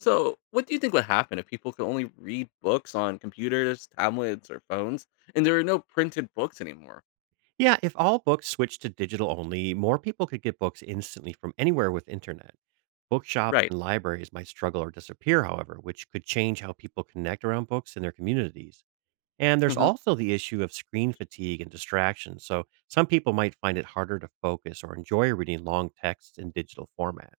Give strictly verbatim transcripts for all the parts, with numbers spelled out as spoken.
So, what do you think would happen if people could only read books on computers, tablets, or phones, and there are no printed books anymore? Yeah, if all books switched to digital only, more people could get books instantly from anywhere with internet. Bookshops Right. and libraries might struggle or disappear, however, which could change how people connect around books in their communities. And there's hmm also the issue of screen fatigue and distraction. So some people might find it harder to focus or enjoy reading long texts in digital format.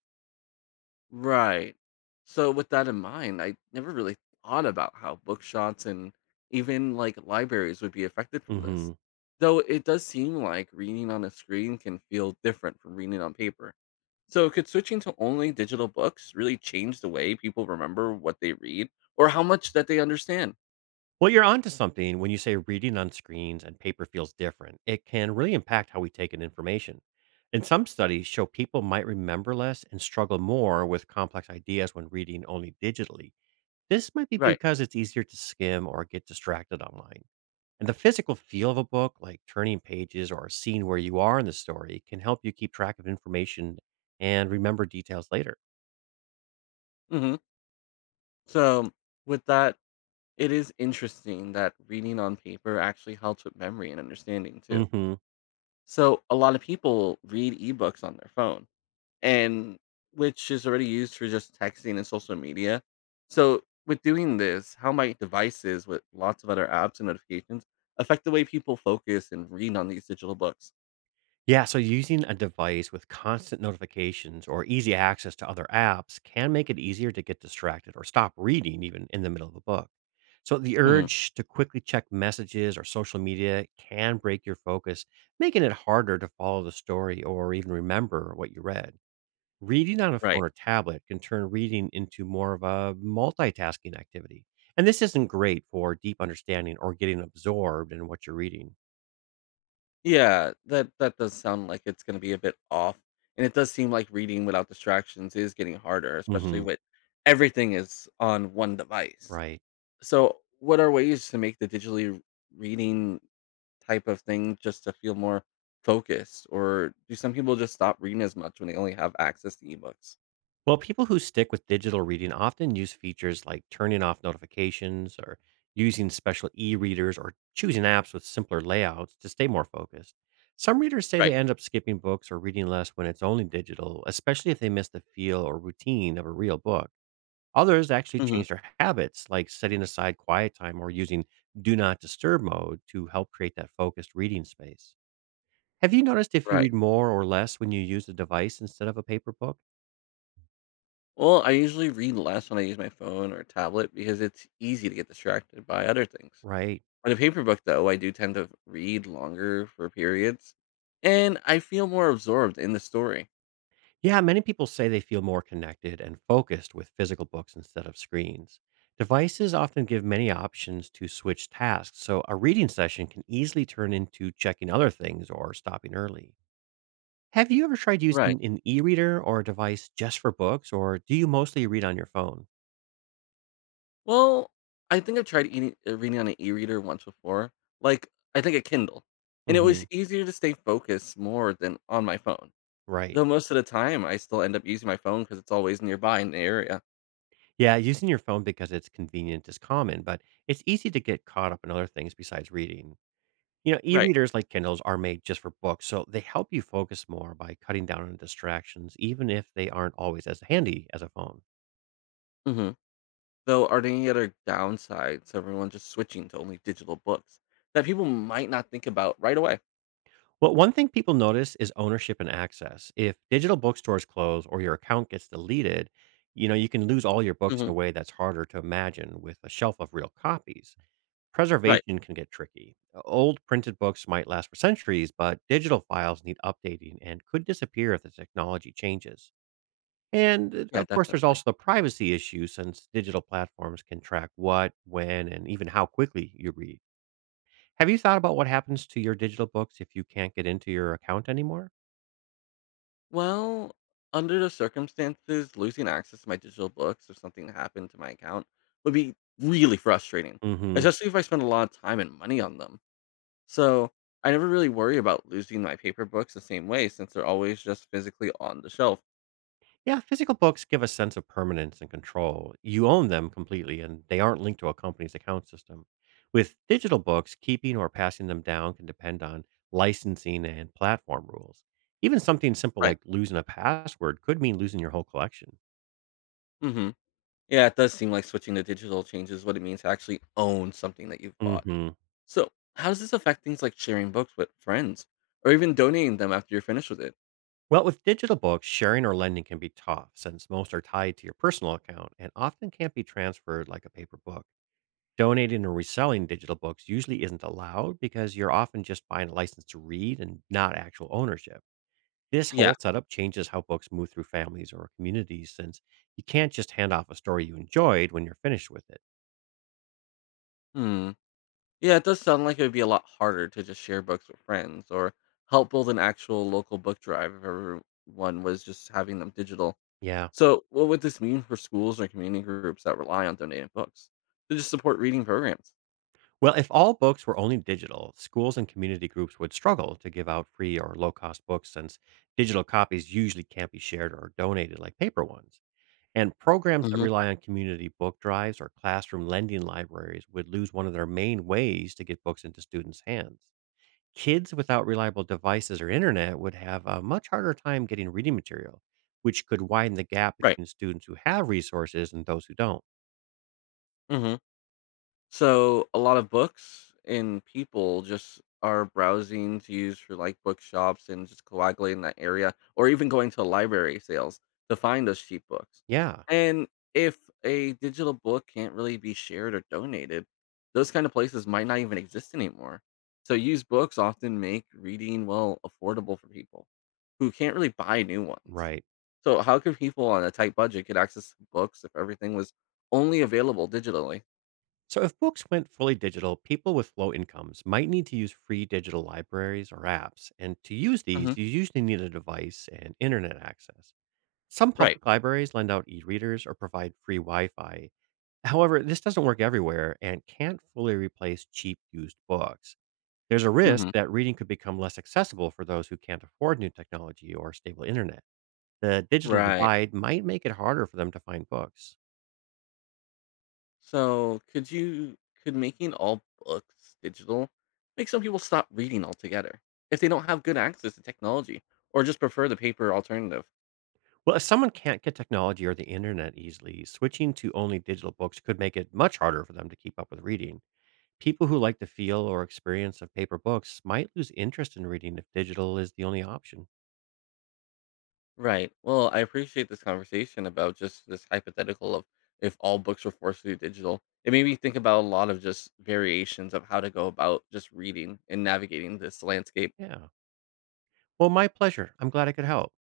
Right. So, with that in mind, I never really thought about how bookshops and even like libraries would be affected from Hmm this. Though it does seem like reading on a screen can feel different from reading on paper. So, could switching to only digital books really change the way people remember what they read or how much that they understand? Well, you're onto something when you say reading on screens and paper feels different. It can really impact how we take in information. And some studies show people might remember less and struggle more with complex ideas when reading only digitally. This might be Right. because it's easier to skim or get distracted online. And the physical feel of a book, like turning pages or seeing where you are in the story, can help you keep track of information and remember details later. hmm So, with that, it is interesting that reading on paper actually helps with memory and understanding too. Mhm. So, a lot of people read ebooks on their phone, and which is already used for just texting and social media. So, with doing this, how might devices with lots of other apps and notifications affect the way people focus and read on these digital books? Yeah, so using a device with constant notifications or easy access to other apps can make it easier to get distracted or stop reading even in the middle of a book. So the Mhm. urge to quickly check messages or social media can break your focus, making it harder to follow the story or even remember what you read. Reading on a phone Right. or tablet can turn reading into more of a multitasking activity. And this isn't great for deep understanding or getting absorbed in what you're reading. Yeah, that that does sound like it's gonna be a bit off, and it does seem like reading without distractions is getting harder, especially Hmm with everything is on one device. Right. So, what are ways to make the digitally reading type of thing just to feel more focused, or do some people just stop reading as much when they only have access to ebooks? Well, people who stick with digital reading often use features like turning off notifications or using special e readers or choosing apps with simpler layouts to stay more focused. Some readers say they Right. end up skipping books or reading less when it's only digital, especially if they miss the feel or routine of a real book. Others actually hmm change their habits, like setting aside quiet time or using do not disturb mode to help create that focused reading space. Have you noticed if you Right. read more or less when you use a device instead of a paper book? Well, I usually read less when I use my phone or tablet because it's easy to get distracted by other things. Right. On a paper book, though, I do tend to read longer for periods, and I feel more absorbed in the story. Yeah, many people say they feel more connected and focused with physical books instead of screens. Devices often give many options to switch tasks, so a reading session can easily turn into checking other things or stopping early. Have you ever tried Right. using an e reader or a device just for books, or do you mostly read on your phone? Well, I think I've tried eating, uh, reading on an e-reader once before, like I think a Kindle, and it Hmm was easier to stay focused more than on my phone. Right. Though most of the time, I still end up using my phone because it's always nearby in the area. Yeah, using your phone because it's convenient is common, but it's easy to get caught up in other things besides reading. You know, Right. e-readers like Kindles are made just for books, so they help you focus more by cutting down on distractions, even if they aren't always as handy as a phone. hmm Though, are there any other downsides to everyone just switching to only digital books that people might not think about right away? Well, one thing people notice is ownership and access. If digital bookstores close or your account gets deleted, you know, you can lose all your books in Hmm. a way that's harder to imagine with a shelf of real copies. Right. Preservation can get tricky. Old printed books might last for centuries, but digital files need updating and could disappear if the technology changes. And, uh, Yeah, of course, there's also definitely. the privacy issue since digital platforms can track what, when, and even how quickly you read. Have you thought about what happens to your digital books if you can't get into your account anymore? Well, under the circumstances, losing access to my digital books if something happened to my account would be really frustrating, Hmm especially if I spend a lot of time and money on them. So I never really worry about losing my paper books the same way since they're always just physically on the shelf. Yeah, physical books give a sense of permanence and control. You own them completely, and they aren't linked to a company's account system. With digital books, keeping or passing them down can depend on licensing and platform rules. Even something simple Right. like losing a password could mean losing your whole collection. Mm-hmm. Yeah, it does seem like switching to digital changes what it means to actually own something that you've bought. Hmm So how does this affect things like sharing books with friends or even donating them after you're finished with it? Well, with digital books, sharing or lending can be tough since most are tied to your personal account and often can't be transferred like a paper book. Donating or reselling digital books usually isn't allowed because you're often just buying a license to read and not actual ownership. This Yeah. whole setup changes how books move through families or communities since you can't just hand off a story you enjoyed when you're finished with it. Hmm. Yeah, it does sound like it would be a lot harder to just share books with friends or help build an actual local book drive if everyone was just having them digital. Yeah. So, what would this mean for schools or community groups that rely on donated books to just support reading programs? Well, if all books were only digital, schools and community groups would struggle to give out free or low cost books since digital copies usually can't be shared or donated like paper ones. And programs that hmm rely on community book drives or classroom lending libraries would lose one of their main ways to get books into students' hands. Kids without reliable devices or internet would have a much harder time getting reading material, which could widen the gap Right. between students who have resources and those who don't. hmm So a lot of books and people just are browsing to use for like bookshops and just coagulating that area, or even going to library sales to find those cheap books. Yeah, And if a digital book can't really be shared or donated, those kind of places might not even exist anymore. So used books often make reading well affordable for people who can't really buy new ones. right. So how could people on a tight budget get access to books if everything was only available digitally? So, if books went fully digital, people with low incomes might need to use free digital libraries or apps. And to use hmm these, you usually need a device and internet access. Some Right. public libraries lend out e readers or provide free Wi Fi. However, this doesn't work everywhere and can't fully replace cheap used books. There's a risk Mhm. that reading could become less accessible for those who can't afford new technology or stable internet. The digital Right. divide might make it harder for them to find books. So, could you could making all books digital make some people stop reading altogether if they don't have good access to technology or just prefer the paper alternative? Well, if someone can't get technology or the internet easily, switching to only digital books could make it much harder for them to keep up with reading. People who like the feel or experience of paper books might lose interest in reading if digital is the only option. Right. Well, I appreciate this conversation about just this hypothetical of if all books were forced to be digital. It made me think about a lot of just variations of how to go about just reading and navigating this landscape. Yeah. Well, my pleasure. I'm glad I could help.